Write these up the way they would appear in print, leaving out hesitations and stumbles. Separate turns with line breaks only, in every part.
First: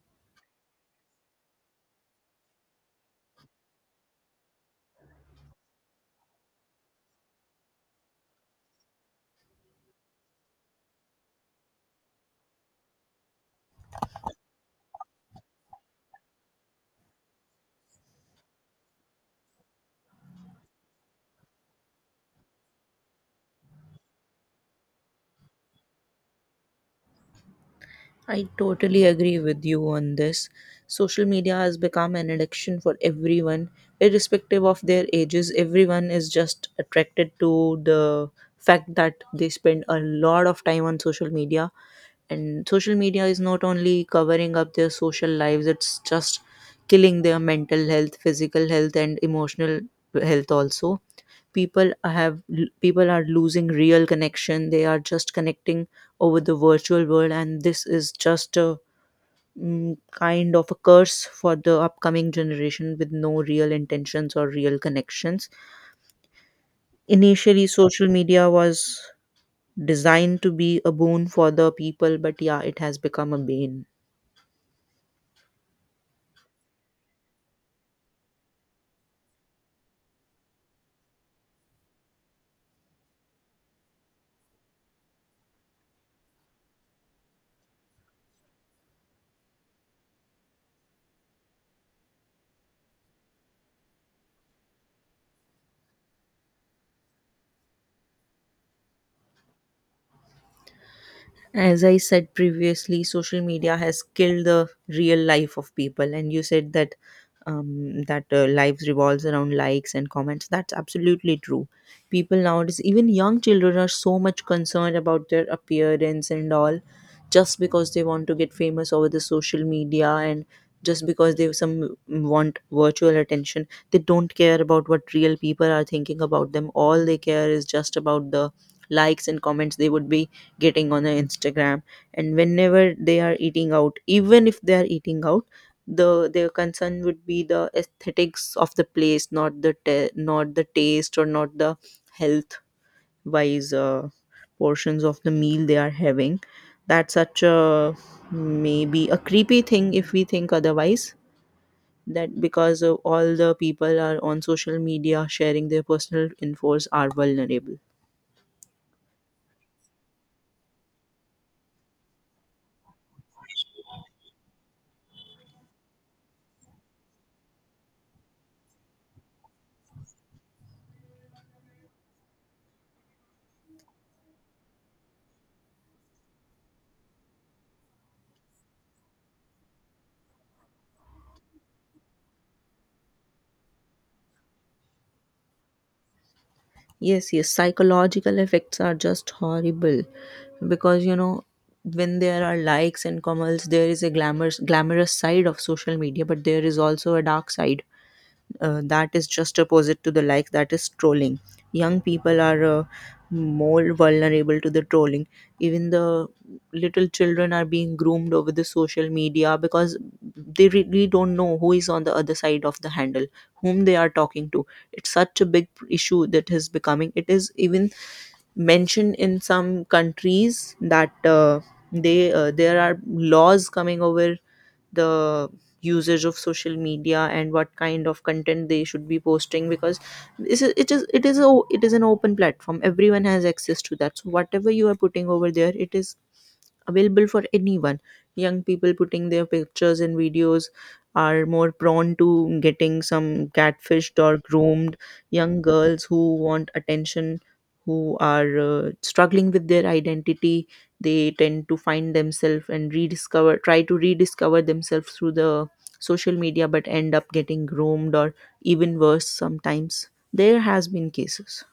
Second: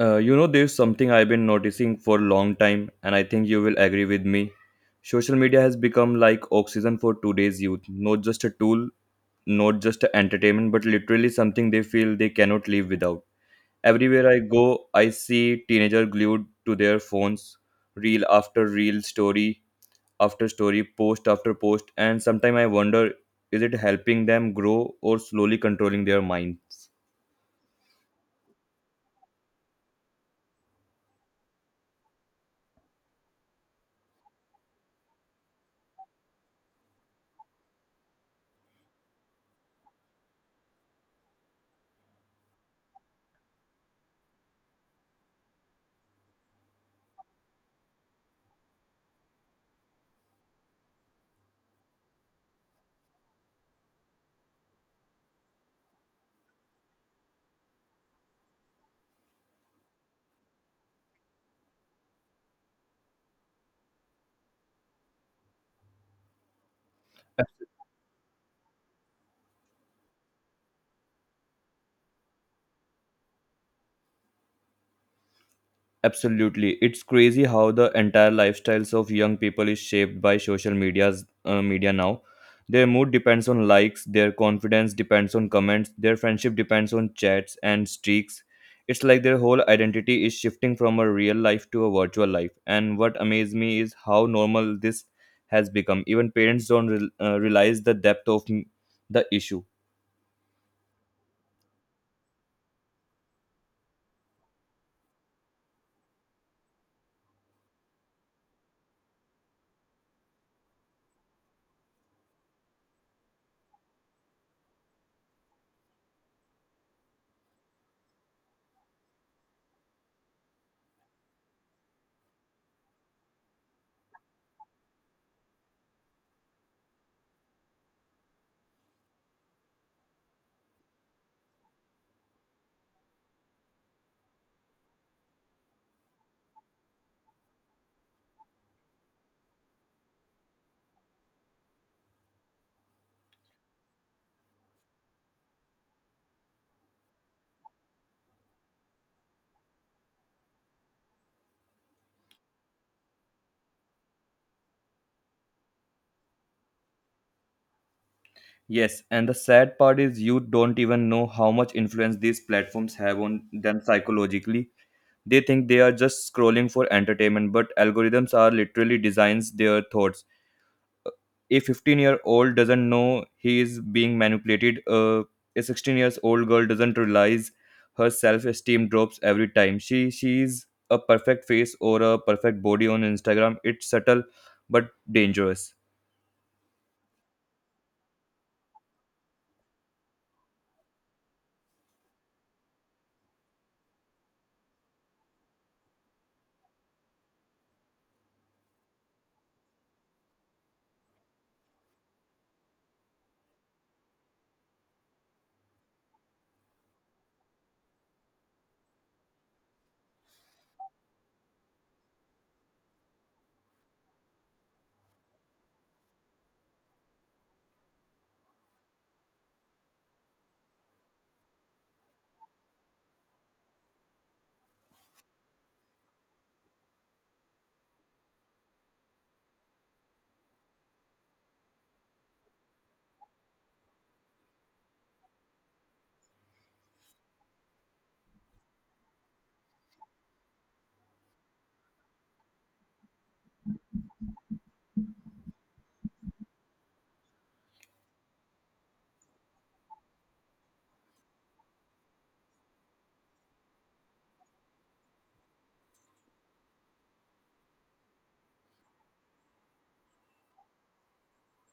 There's something I've been noticing for a long time, and I think you will agree with me. Social media has become like oxygen for today's youth, not just a tool, not just a entertainment, but literally something they feel they cannot live without. Everywhere I go, I see teenager glued to their phones, reel after reel, story after story, post after post, and sometimes I wonder, is it helping them grow or slowly controlling their minds?
I totally agree with you on this. Social media has become an addiction for everyone, irrespective of their ages. Everyone is just attracted to the fact that they spend a lot of time on social media. And social media is not only covering up their social lives, it's just killing their mental health, physical health, and emotional health also. people have People are losing real connection, they are just connecting over the virtual world, and this is just a kind of a curse for the upcoming generation with no real intentions or real connections. Initially social media was designed to be a boon for the people, but yeah, it has become a bane.
Absolutely. It's crazy how the entire lifestyles of young people is shaped by social media now. Their mood depends on likes, their confidence depends on comments, their friendship depends on chats and streaks. It's like their whole identity is shifting from a real life to a virtual life. And what amazed me is how normal this has become. Even parents don't realize the depth of the issue.
As I said previously, social media has killed the real life of people, and you said that life revolves around likes and comments. That's absolutely true. People nowadays, even young children, are so much concerned about their appearance and all, just because they want to get famous over the social media, and just because they want virtual attention. They don't care about what real people are thinking about them. All they care is just about the likes and comments they would be getting on their Instagram. And whenever they are eating out, even if they are eating out, their concern would be the aesthetics of the place, not the not the taste or not the health wise portions of the meal they are having. That's such a maybe a creepy thing if we think otherwise, that because all the people are on social media sharing their personal infos are vulnerable.
Yes, and the sad part is you don't even know how much influence these platforms have on them psychologically. They think they are just scrolling for entertainment, but algorithms are literally designs their thoughts. A 15-year-old doesn't know he is being manipulated. A 16 years old girl doesn't realize her self esteem drops every time. She sees a perfect face or a perfect body on Instagram. It's subtle but dangerous.
Yes, yes, psychological effects are just horrible, because you know, when there are likes and comments, there is a glamorous side of social media, but there is also a dark side, that is just opposite to the like, that is trolling. Young people are more vulnerable to the trolling. Even the little children are being groomed over the social media, because they really don't know who is on the other side of the handle, whom they are talking to. It's such a big issue that is becoming, it is even mentioned in some countries that they there are laws coming over the usage of social media and what kind of content they should be posting, because it is, it is an open platform, everyone has access to that, so whatever you are putting over there, it is available for anyone. Young people putting their pictures and videos are more prone to getting some catfished or groomed. Young girls who want attention, who are struggling with their identity, they tend to find themselves and rediscover try to rediscover themselves through the social media, but end up getting groomed or even worse sometimes. There has been cases.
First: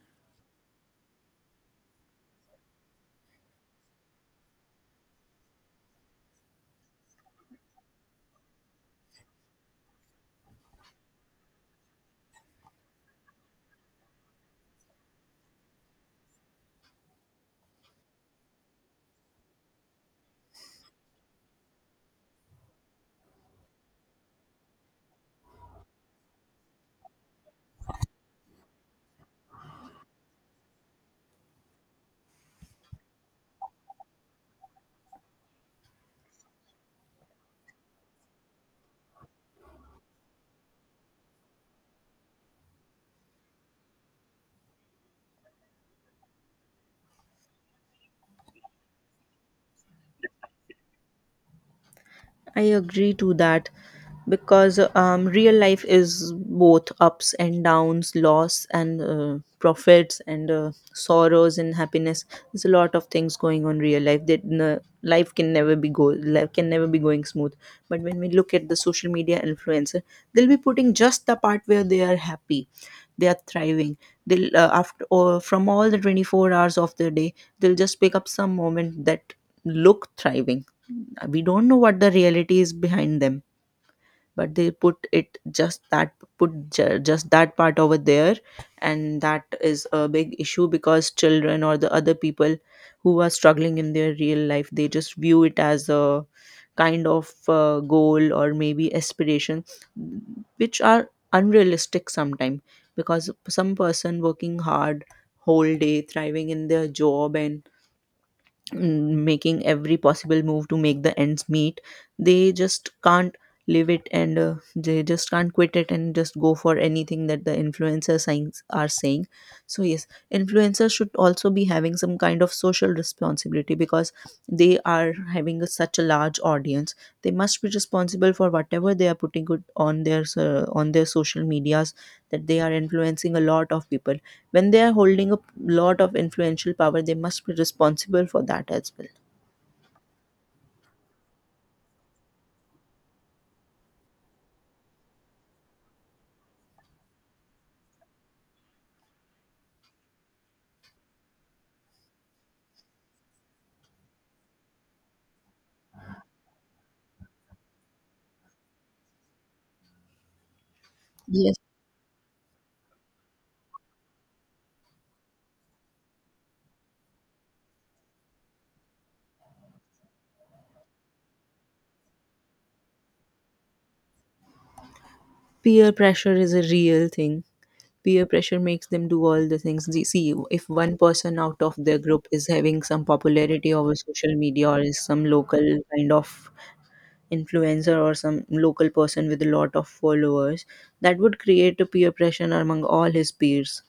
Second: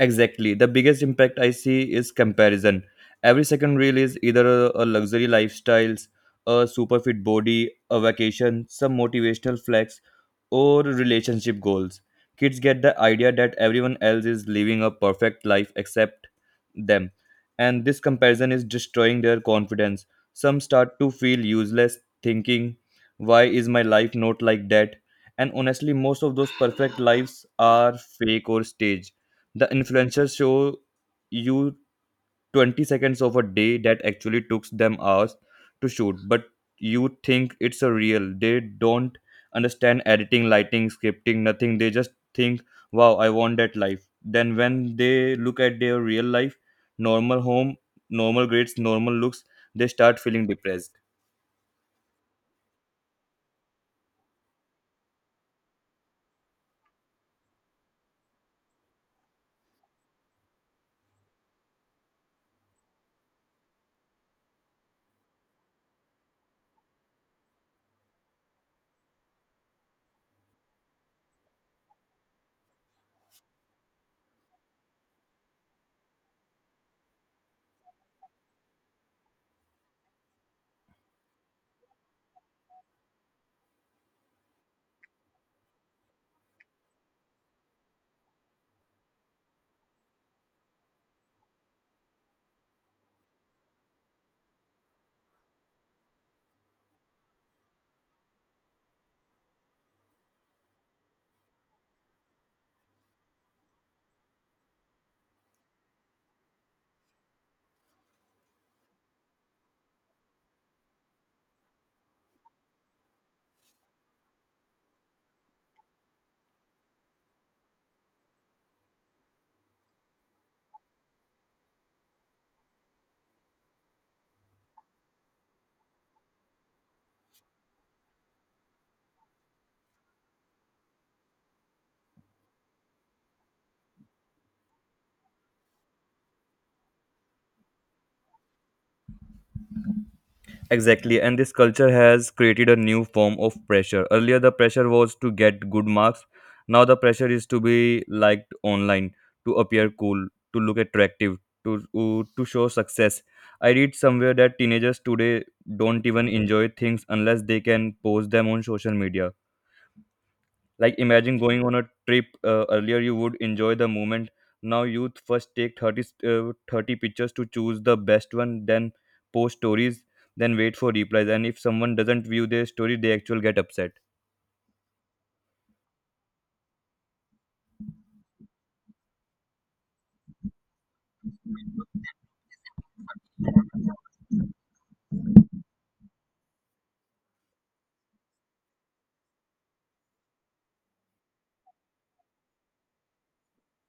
Exactly. The biggest impact I see is comparison. Every second reel is either a luxury lifestyles, a super fit body, a vacation, some motivational flex, or relationship goals. Kids get the idea that everyone else is living a perfect life except them. And this comparison is destroying their confidence. Some start to feel useless, thinking, why is my life not like that? And honestly, most of those perfect lives are fake or staged. The influencers show you 20 seconds of a day that actually took them hours to shoot, but you think it's a real. They don't understand editing, lighting, scripting, nothing. They just think, wow, I want that life. Then when they look at their real life, normal home, normal grades, normal looks, they start feeling depressed.
I agree to that, because real life is both ups and downs, loss and profits, and sorrows and happiness. There's a lot of things going on real life. Life can never be go life can never be going smooth. But when we look at the social media influencer, they'll be putting just the part where they are happy, they are thriving. They'll after or from all the 24 hours of the day, they'll just pick up some moment that look thriving. We don't know what the reality is behind them, but they put it just that, just that part over there. And that is a big issue, because children or the other people who are struggling in their real life, they just view it as a kind of goal or maybe aspiration, which are unrealistic sometimes, because some person working hard whole day, thriving in their job, and making every possible move to make the ends meet, they just can't live it, and they just can't quit it and just go for anything that the influencers are saying. So yes, influencers should also be having some kind of social responsibility, because they are having such a large audience. They must be responsible for whatever they are putting it on their on their social medias, that they are influencing a lot of people. When they are holding a lot of influential power, they must be responsible for that as well.
Exactly, and this culture has created a new form of pressure. Earlier, the pressure was to get good marks. Now, the pressure is to be liked online, to appear cool, to look attractive, to show success. I read somewhere that teenagers today don't even enjoy things unless they can post them on social media. Like imagine
Yes,
going on a trip earlier, you would enjoy the moment. Now youth first take 30 pictures to choose the best one, then post stories, then wait for replies. And if someone doesn't view their story, they actually get upset.
peer pressure is a real thing. Peer pressure makes them do all the things they see. If one person out of their group is having some popularity over social media, or is some local kind of influencer or some local person with a lot of followers, that would create a peer pressure among all his peers.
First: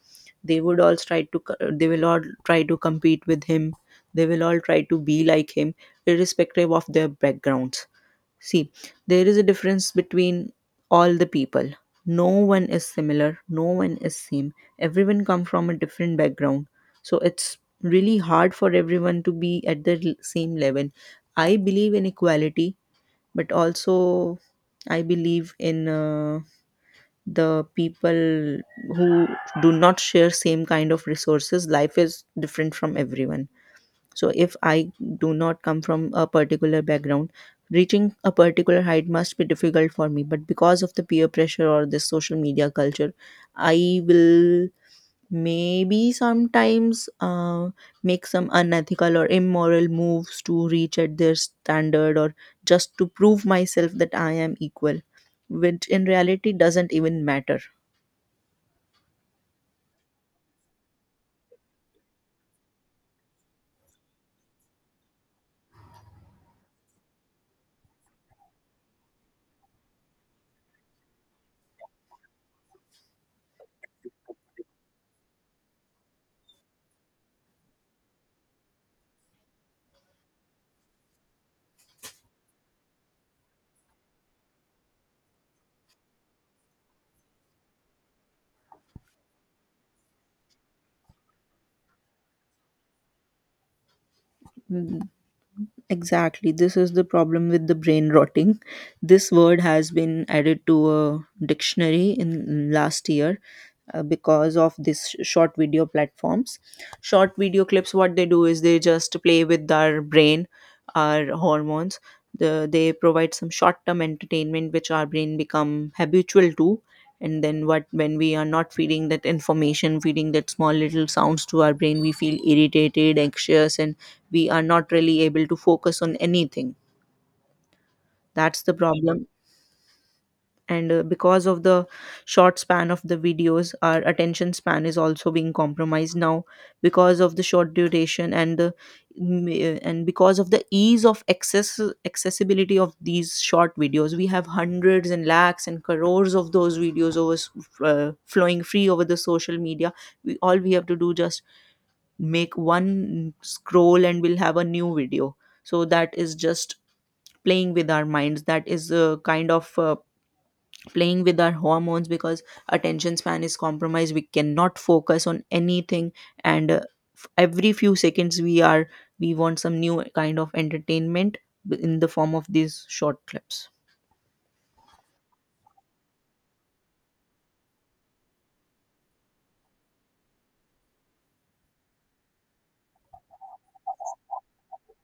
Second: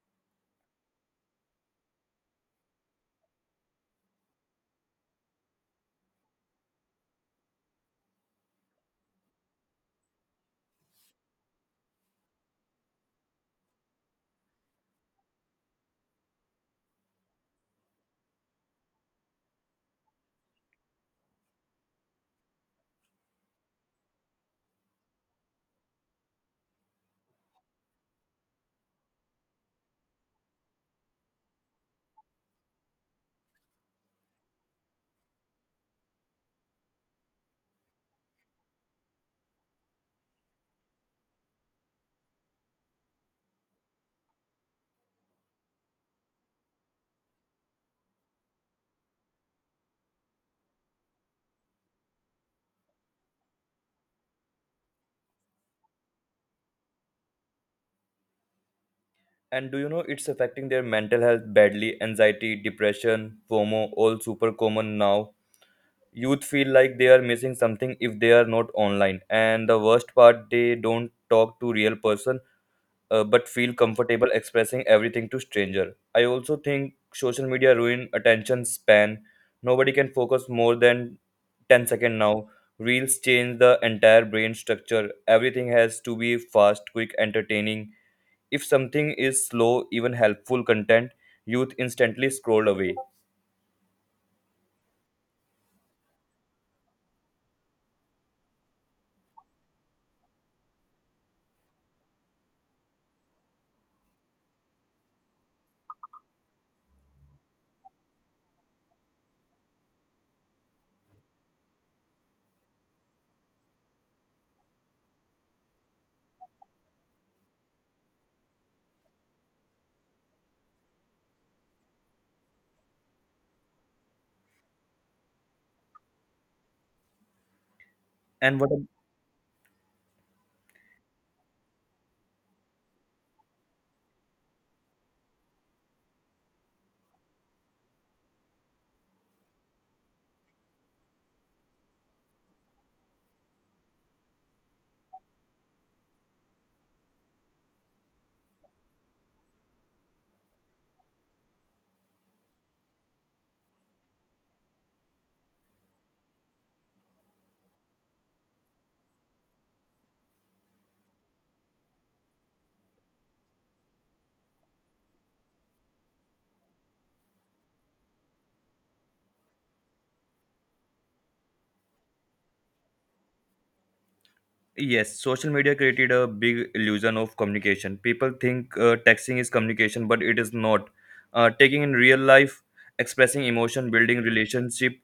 They would all try to co- they will all try to compete with him, they will all try to be like him, irrespective of their backgrounds. See, there is a difference between all the people. No one is similar, no one is same, everyone come from a different background. So it's really hard for everyone to be at the same level. I believe in equality, but also I believe in the people who do not share same kind of resources. Life is different from everyone. So if I do not come from a particular background, reaching a particular height must be difficult for me. But because of the peer pressure or this social media culture, I will maybe sometimes make some unethical or immoral moves to reach at their standard, or just to prove myself that I am equal, which in reality doesn't even matter.
And do you know it's affecting their mental health badly? Anxiety, depression, FOMO, all super common now. Youth feel like they are missing something if they are not online. And the worst part, they don't talk to real person, but feel comfortable expressing everything to stranger. I also think social media ruin attention span. Nobody can focus more than 10 second now. Reels change the entire brain structure. Everything has to be fast, quick, entertaining. If something is slow, even helpful content, youth instantly scroll away.
Mm. Exactly. This is the problem with the brain rotting. This word has been added to a dictionary in last year, because of this short video platforms. Short video clips, what they do is they just play with our brain, our hormones. They provide some short-term entertainment which our brain become habitual to, and then what, when we are not feeding that information, feeding that small little sounds to our brain, we feel irritated, anxious, and we are not really able to focus on anything.
And
That's
what?
the problem. And because of the short span of the videos, our attention span is also being compromised now, because of the short duration and the and because of the ease of accessibility of these short videos, we have hundreds and lakhs and crores of those videos over flowing free over the social media. We all we have to do just make one scroll and we'll have a new video. So that is just playing with our minds, that is kind of playing with our hormones, because attention span is compromised, we cannot focus on anything, and every few seconds we are, we want some new kind of entertainment in the form of these short clips.
Yes, social media created a big illusion of communication. People think texting is communication, but it is not. Taking in real life, expressing emotion, building relationship,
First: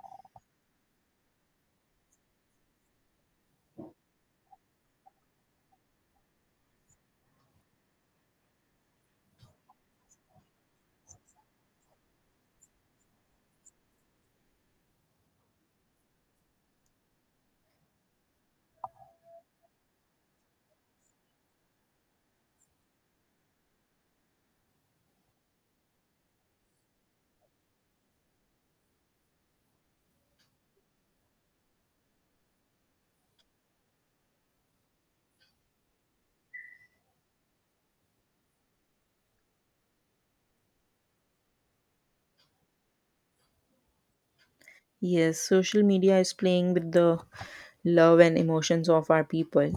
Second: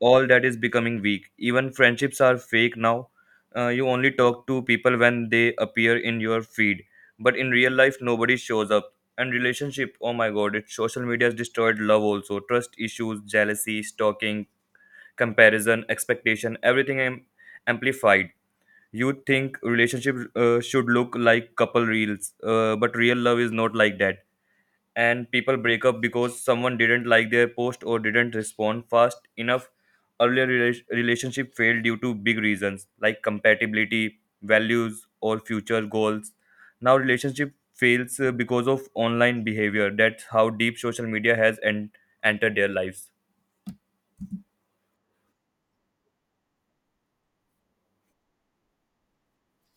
all that is becoming weak. Even friendships are fake now. You only talk to people when they appear in your feed, but in real life, nobody shows up. And relationship, oh my god, it social media has destroyed love also. Trust issues, jealousy, stalking, comparison, expectation, everything amplified. You think relationship should look like couple reels, but real love is not like that. And people break up because someone didn't like their post or didn't respond fast enough. Earlier relationship failed due to big reasons like compatibility, values, or future goals. Now relationship fails because of online behavior. That's how deep social media has entered their lives.
Yes, social media is playing with the love and emotions of our people.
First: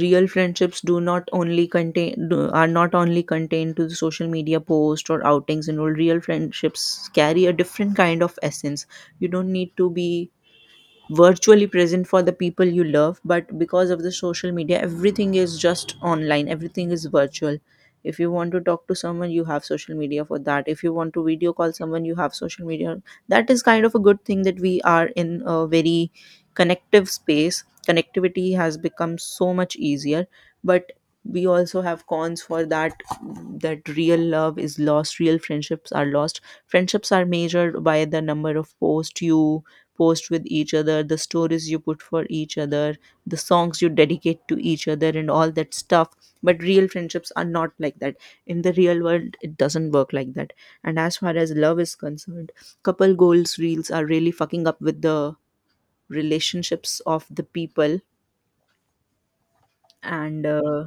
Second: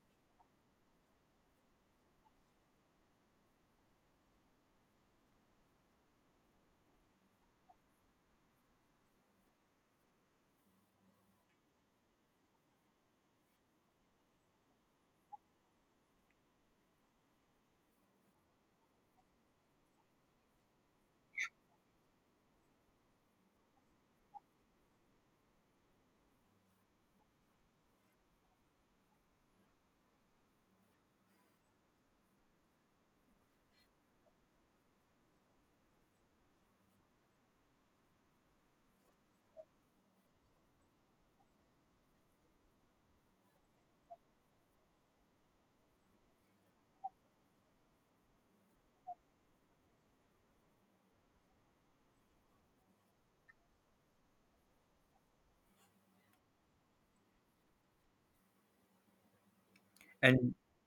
Real friendships do not only are not only contained to the social media post or outings and all. Real friendships carry a different kind of essence. You don't need to be virtually present for the people you love, but because of the social media, everything is just online, everything is virtual. If you want to talk to someone, you have social media for that. If you want to video call someone, you have social media. That is kind of a good thing, that we are in a very connective space connectivity has become so much easier. But we also have cons for that, that real love is lost, real friendships are lost. Friendships are measured by the number of posts you post with each other, the stories you put for each other, the songs you dedicate to each other, and all that stuff. But real friendships are not like that. In the real world, it doesn't work like that. And as far as love is concerned, couple goals reels are really fucking up with the relationships of the people and
And
uh,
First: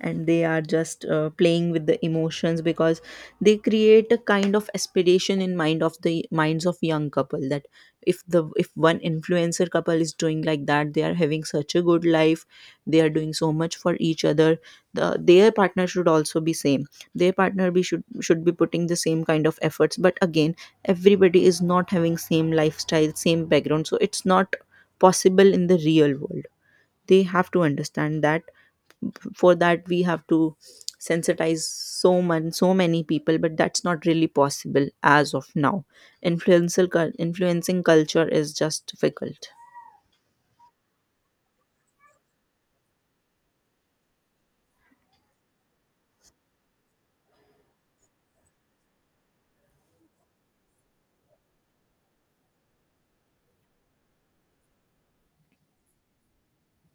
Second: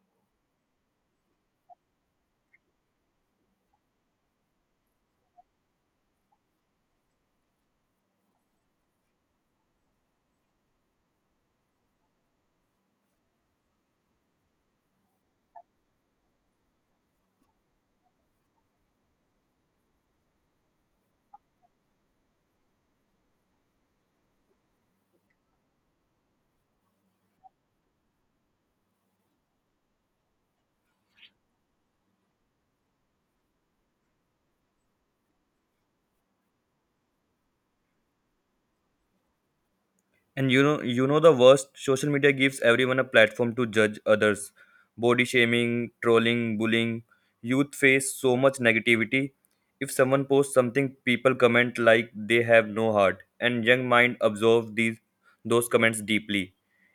and they are just playing with the emotions because they create a kind of aspiration in mind of the minds of young couple that if one influencer couple is doing like that, they are having such a good life, they are doing so much for each other, their partner should also be same, their partner be should be putting the same kind of efforts. But again, everybody is not having same lifestyle, same background, so it's not possible in the real world. They have to understand that. For that, we have to sensitize so many people, but that's not really possible as of now. Influencing culture is just difficult.
And you know the worst. Social media gives everyone a platform to judge others. Body shaming, trolling, bullying. Youth face so much negativity. If someone posts something, people comment like they have no heart, and young mind absorb these those comments deeply.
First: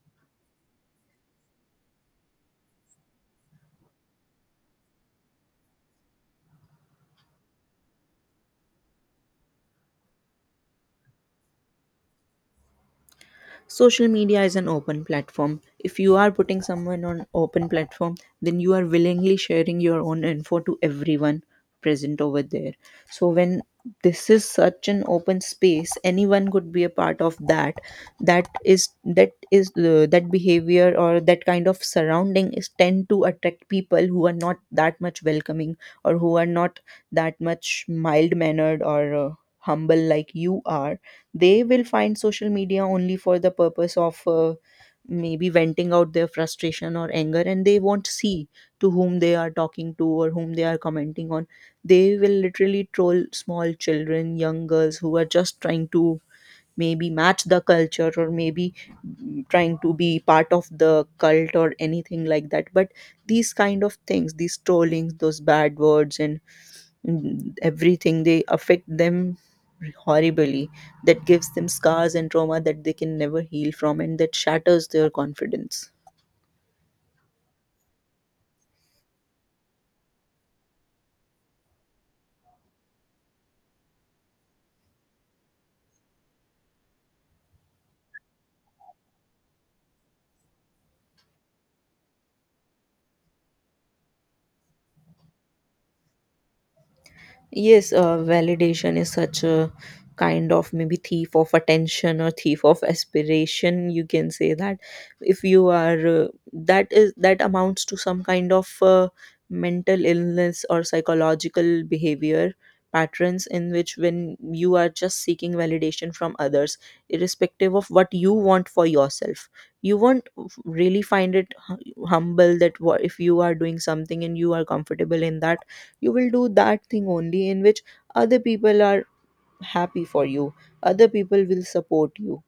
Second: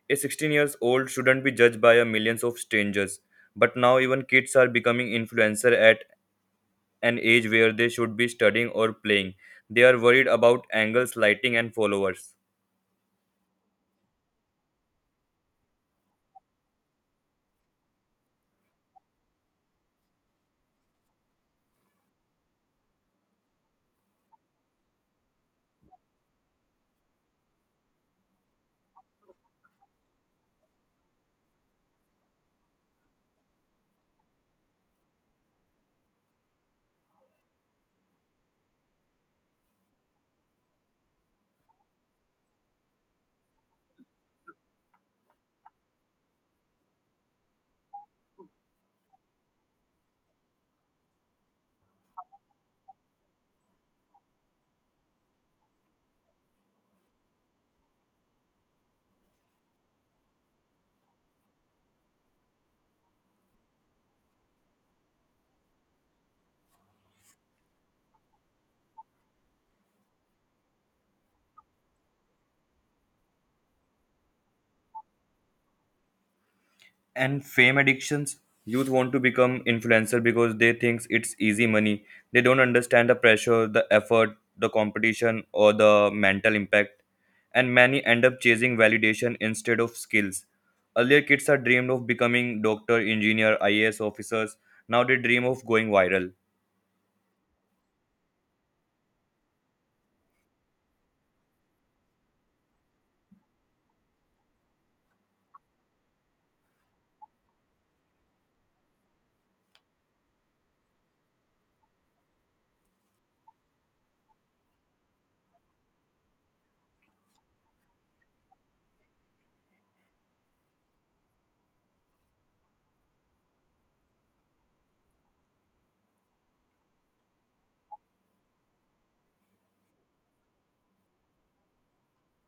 A 16 years old shouldn't be judged by a millions of strangers. But now even kids are becoming influencer at an age where they should be studying or playing. They are worried about angles, lighting, and followers.
Social media is an open platform. If you are putting someone on open platform, then you are willingly sharing your own info to everyone present over there. So when this is such an open space, anyone could be a part of that. That is that is the that behavior or that kind of surrounding is tend to attract people who are not that much welcoming, or who are not that much mild mannered, or humble like you are. They will find social media only for the purpose of maybe venting out their frustration or anger, and they won't see to whom they are talking to or whom they are commenting on. They will literally troll small children, young girls, who are just trying to maybe match the culture, or maybe trying to be part of the cult or anything like that. But these kind of things, these trollings, those bad words, and everything, they affect them horribly. That gives them scars and trauma that they can never heal from, and that shatters their confidence.
And fame addictions. Youth want to become influencer because they think it's easy money. They don't understand the pressure, the effort, the competition, or the mental impact. And many end up chasing validation instead of skills. Earlier kids are dreamed of becoming doctor engineer IAS officers. Now they dream of going viral.
Yes, validation is such a kind of maybe thief of attention or thief of aspiration. You can say that if you are that amounts to some kind of mental illness or psychological behavior patterns, in which when you are just seeking validation from others irrespective of what you want for yourself, you won't really find it humble that if you are doing something and you are comfortable in that, you will do that thing only in which other people are happy for you, other people will support you.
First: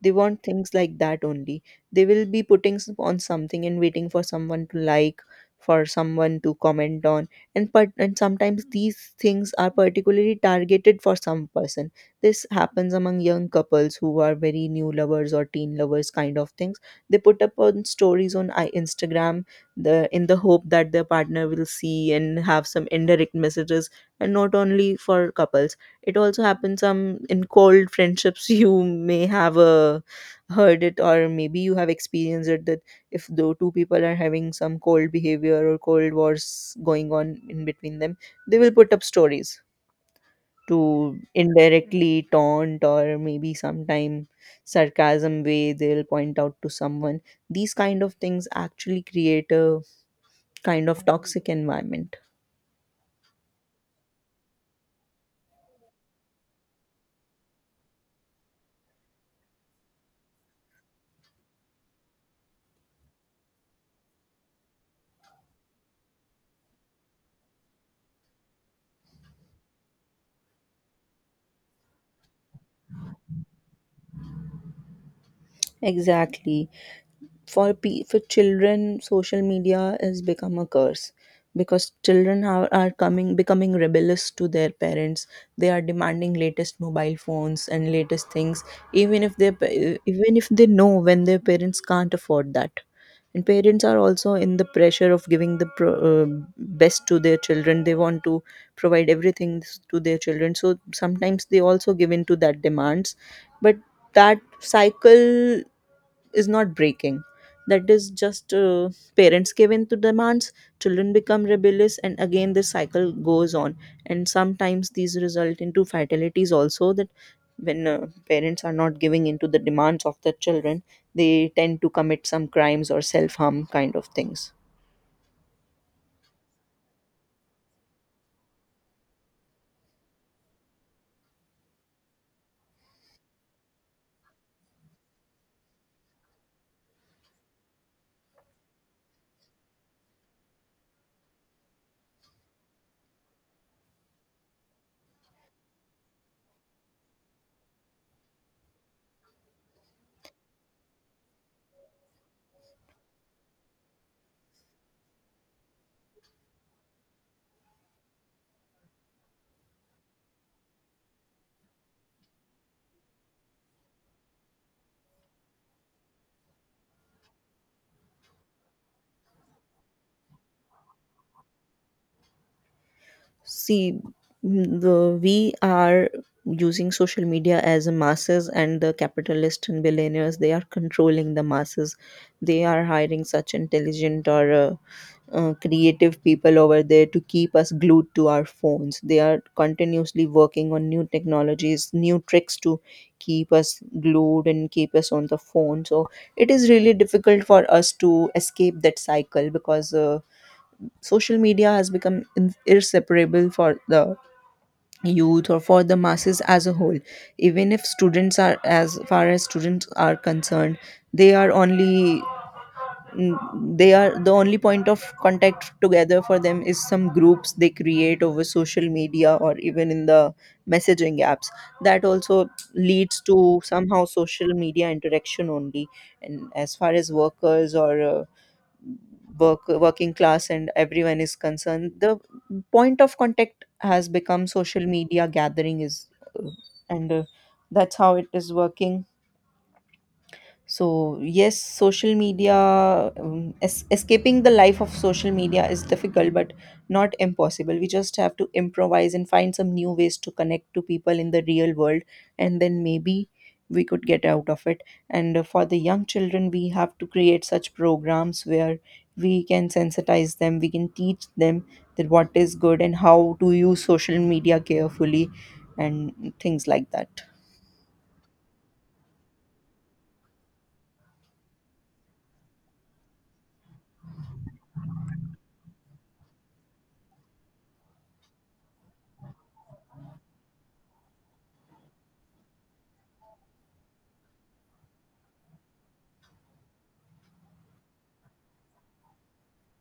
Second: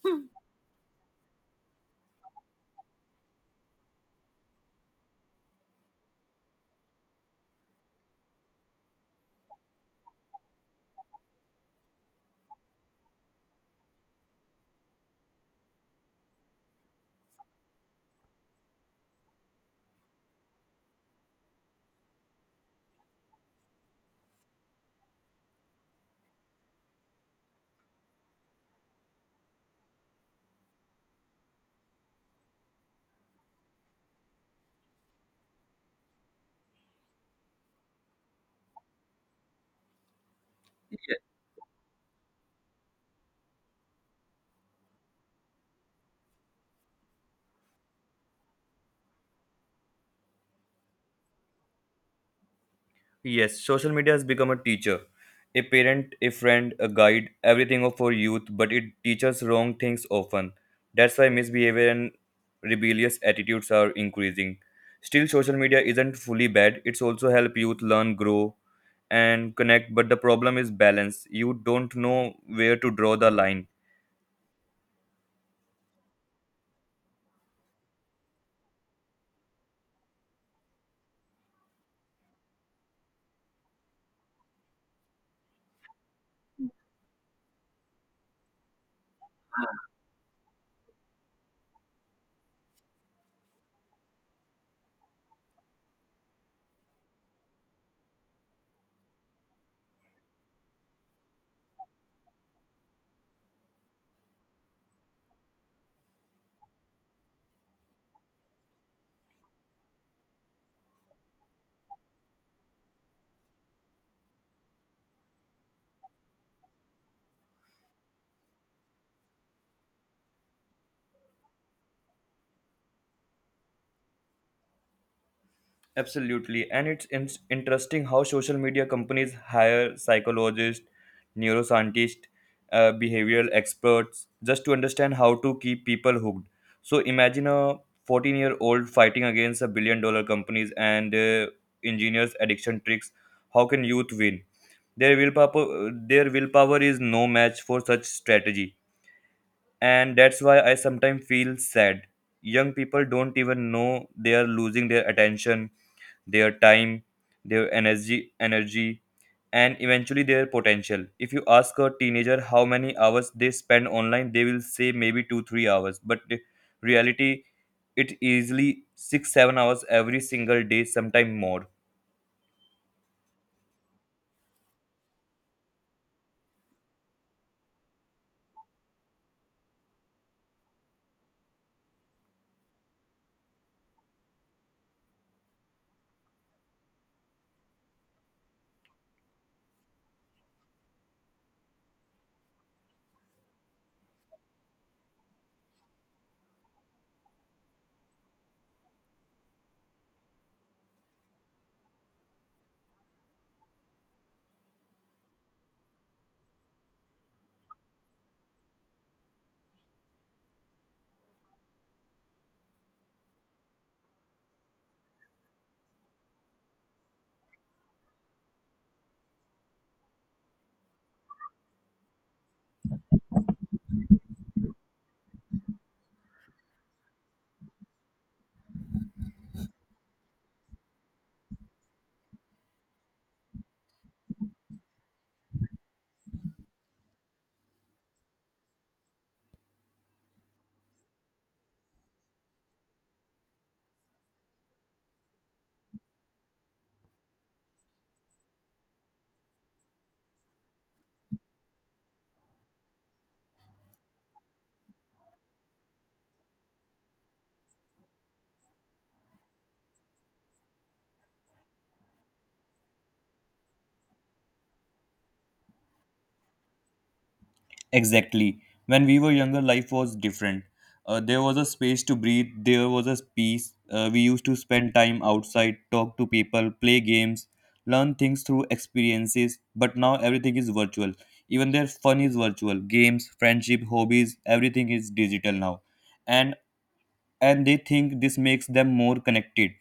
They want things like that only. They will be putting on something and waiting for someone to like, for someone to comment on. And sometimes these things are particularly targeted for some person. This happens among young couples who are very new lovers or teen lovers kind of things. They put up on stories on Instagram the in the hope that their partner will see and have some indirect messages. And not only for couples, it also happens some in cold friendships. You may have heard it, or maybe you have experienced it, that if the two people are having some cold behavior or cold wars going on in between them, they will put up stories to indirectly taunt, or maybe sometime sarcasm way they'll point out to someone. These kind of things actually create a kind of toxic environment.
Yes, social media has become a teacher, a parent, a friend, a guide, everything of for youth, but it teaches wrong things often. That's why misbehavior and rebellious attitudes are increasing. Still, social media isn't fully bad. It's also help youth learn, grow, and connect. But the problem is balance. You don't know where to draw the line.
Exactly. For children, social media has become a curse, because children are coming becoming rebellious to their parents. They are demanding latest mobile phones and latest things, even if they even if they know when their parents can't afford that. And parents are also in the pressure of giving the best to their children. They want to provide everything to their children, so sometimes they also give in to that demands. But that cycle is not breaking. That is just parents give in to demands, children become rebellious, and again this cycle goes on. And sometimes these result into fatalities also. That when parents are not giving into the demands of their children, they tend to commit some crimes or self harm kind of things.
Absolutely. And it's interesting how social media companies hire psychologists, neuroscientists, behavioral experts just to understand how to keep people hooked. So imagine a 14-year-old fighting against a billion dollar companies and engineers addiction tricks. How can youth win? Their willpower is no match for such strategy. And that's why I sometimes feel sad. Young people don't even know they are losing their attention, their time, their energy, and eventually their potential. If you ask a teenager how many hours they spend online, they will say maybe two, 3 hours. But the reality, it easily six, 7 hours every single day, sometime more.
See, m- the we are using social media as a masses, and the capitalists and billionaires, they are controlling the masses. They are hiring such intelligent or creative people over there to keep us glued to our phones. They are continuously working on new technologies, new tricks to keep us glued and keep us on the phone. So it is really difficult for us to escape that cycle, because social media has become inseparable for the youth or for the masses as a whole. Even if students are, as far as students are concerned, they are only they are the only point of contact together for them is some groups they create over social media or even in the messaging apps. That also leads to somehow social media interaction only. And as far as workers or work working class and everyone is concerned, the point of contact has become social media. Gathering is uh, and that's how it is working. So yes, social media, escaping the life of social media is difficult, but not impossible. We just have to improvise and find some new ways to connect to people in the real world, and then maybe we could get out of it. And for the young children, we have to create such programs where we can sensitize them, we can teach them that what is good and how to use social media carefully, and things like that.
Exactly. When we were younger, life was different. There was a space to breathe, there was a peace. We used to spend time outside, talk to people, play games, learn things through experiences. But now everything is virtual. Even their fun is virtual. Games, friendship, hobbies, everything is digital now. And and they think this makes them more connected.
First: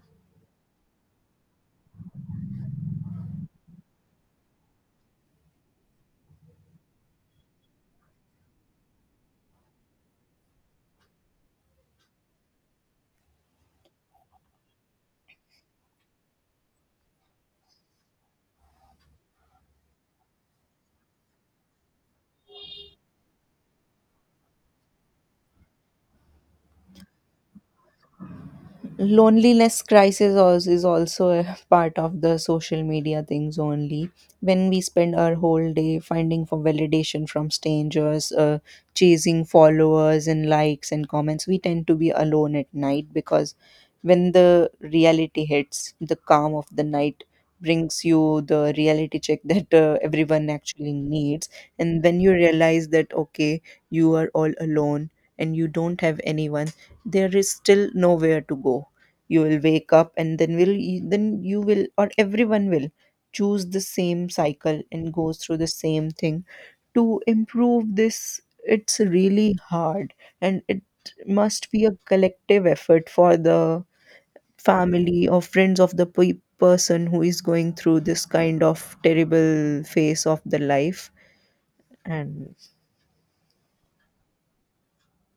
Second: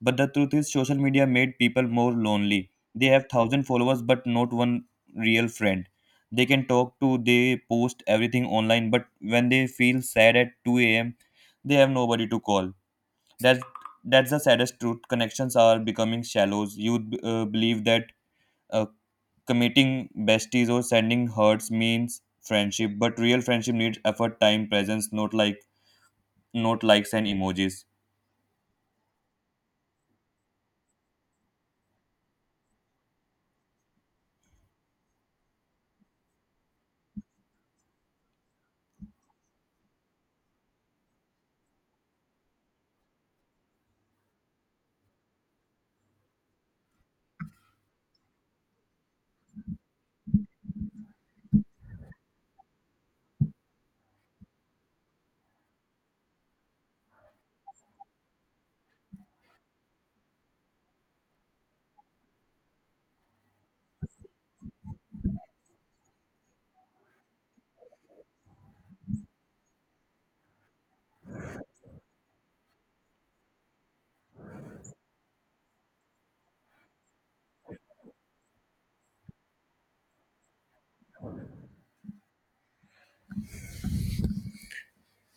But the truth is, social media made people more lonely. They have thousand followers, but not one real friend. They can talk to, they post everything online, but when they feel sad at 2 a.m., they have nobody to call. That that's the saddest truth. Connections are becoming shallows. You believe that uh, committing besties or sending hurts means friendship, but real friendship needs effort, time, presence, not likes and emojis.
Loneliness crisis is also a part of the social media things only. When we spend our whole day finding for validation from strangers, chasing followers and likes and comments, we tend to be alone at night, because when the reality hits, the calm of the night brings you the reality check that everyone actually needs. And when you realize that okay, you are all alone and you don't have anyone, there is still nowhere to go, you will wake up, and then you will, or everyone will, choose the same cycle and goes through the same thing. To improve this, it's really hard, and it must be a collective effort for the family or friends of the person who is going through this kind of terrible phase of the life. And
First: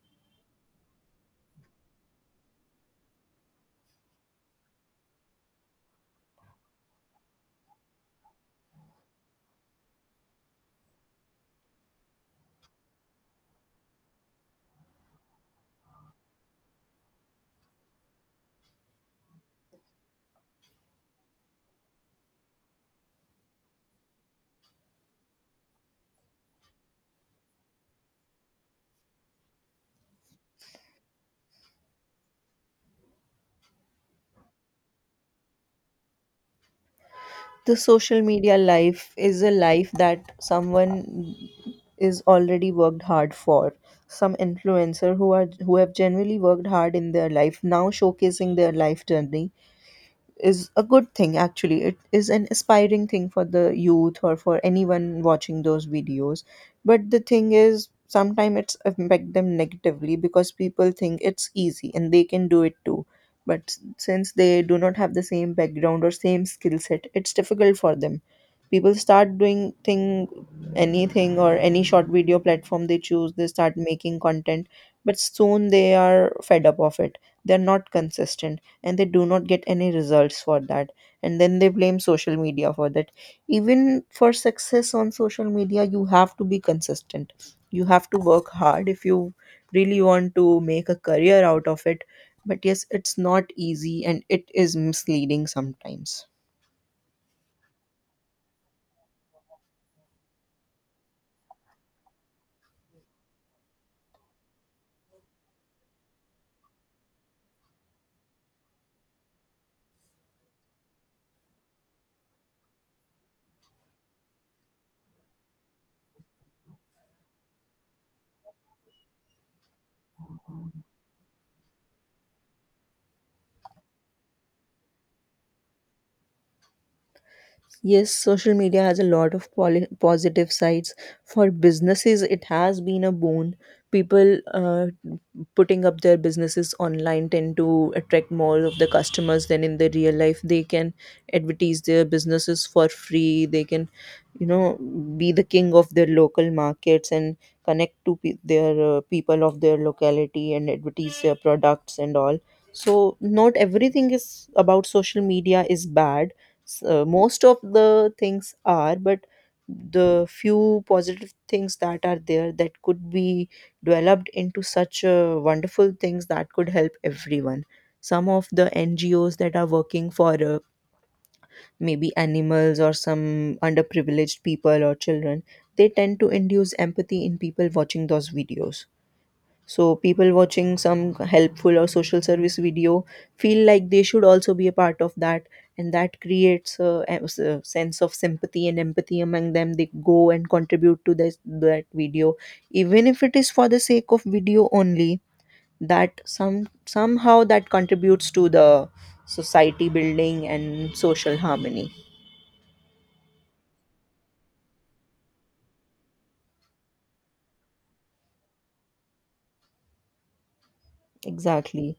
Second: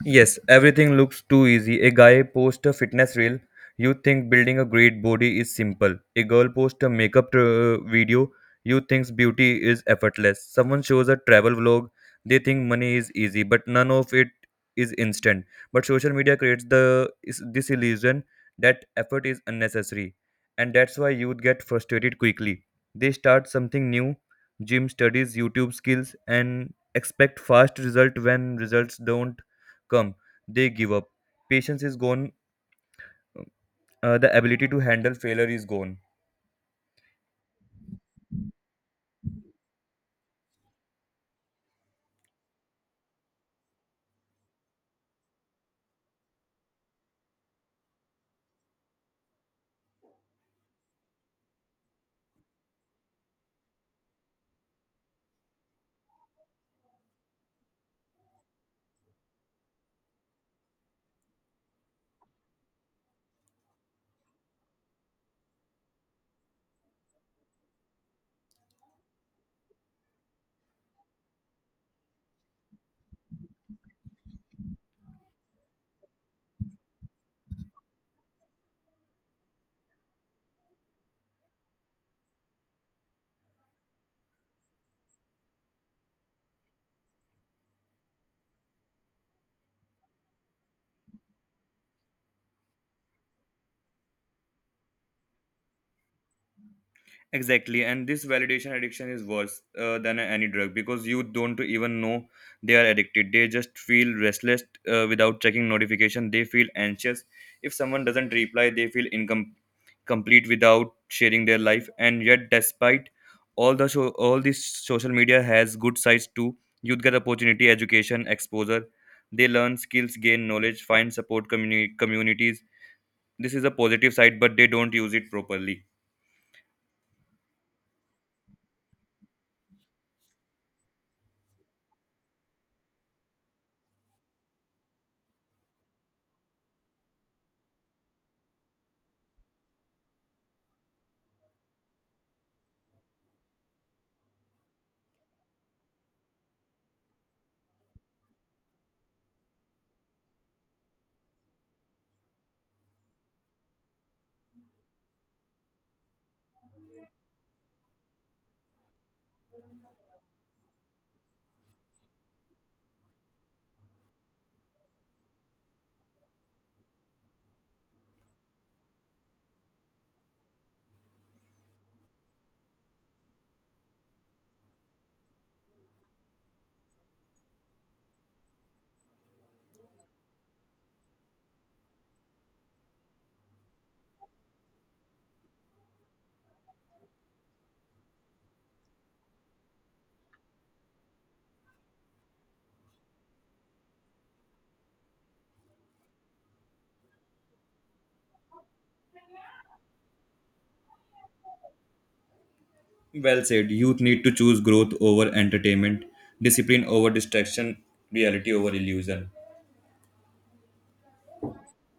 Yes, everything looks too easy. A guy posts a fitness reel. You think building a great body is simple. A girl posts a makeup video. You think beauty is effortless. Someone shows a travel vlog. They think money is easy, but none of it is instant. But social media creates the is this illusion that effort is unnecessary, and that's why youth get frustrated quickly. They start something new, gym studies, YouTube skills, and expect fast result. When results don't come, they give up. Patience is gone. The ability to handle failure is gone.
the social media life is a life that someone is already worked hard for. Some influencer who have generally worked hard in their life, now showcasing their life journey, is a good thing. Actually, it is an aspiring thing for the youth or for anyone watching those videos. But the thing is, sometimes it's affect them negatively, because people think it's easy and they can do it too. But since they do not have the same background or same skill set, it's difficult for them. People start doing thing, anything, or any short video platform they choose, they start making content. But soon they are fed up of it. They're not consistent, and they do not get any results for that. And then they blame social media for that. Even for success on social media, you have to be consistent, you have to work hard if you really want to make a career out of it. But yes, it's not easy, and it is misleading sometimes.
Exactly, and this validation addiction is worse than any drug because you don't even know they are addicted. They just feel restless, without checking notification. They feel anxious if someone doesn't reply. They feel incom complete without sharing their life. And yet, despite all the show, all this social media has good sides too. Youth get opportunity, education, exposure. They learn skills, gain knowledge, find support communities. This is a positive side, but they don't use it properly.
Yes, social media has a lot of positive sides. For businesses, it has been a boon. People putting up their businesses online tend to attract more of the customers than in the real life. They can advertise their businesses for free. They can, you know, be the king of their local markets and connect to their people of their locality and advertise their products and all. So, not everything is about social media is bad, so most of the things are, but the few positive things that are there that could be developed into such wonderful things that could help everyone. Some of the NGOs that are working for maybe animals or some underprivileged people or children, they tend to induce empathy in people watching those videos. So people watching some helpful or social service video feel like they should also be a part of that, and that creates a a sense of sympathy and empathy among them. They go and contribute to this that video, even if it is for the sake of video only. That somehow that contributes to the society building and social harmony.
Well said. Youth need to choose growth over entertainment, discipline over distraction, reality over illusion.
Exactly.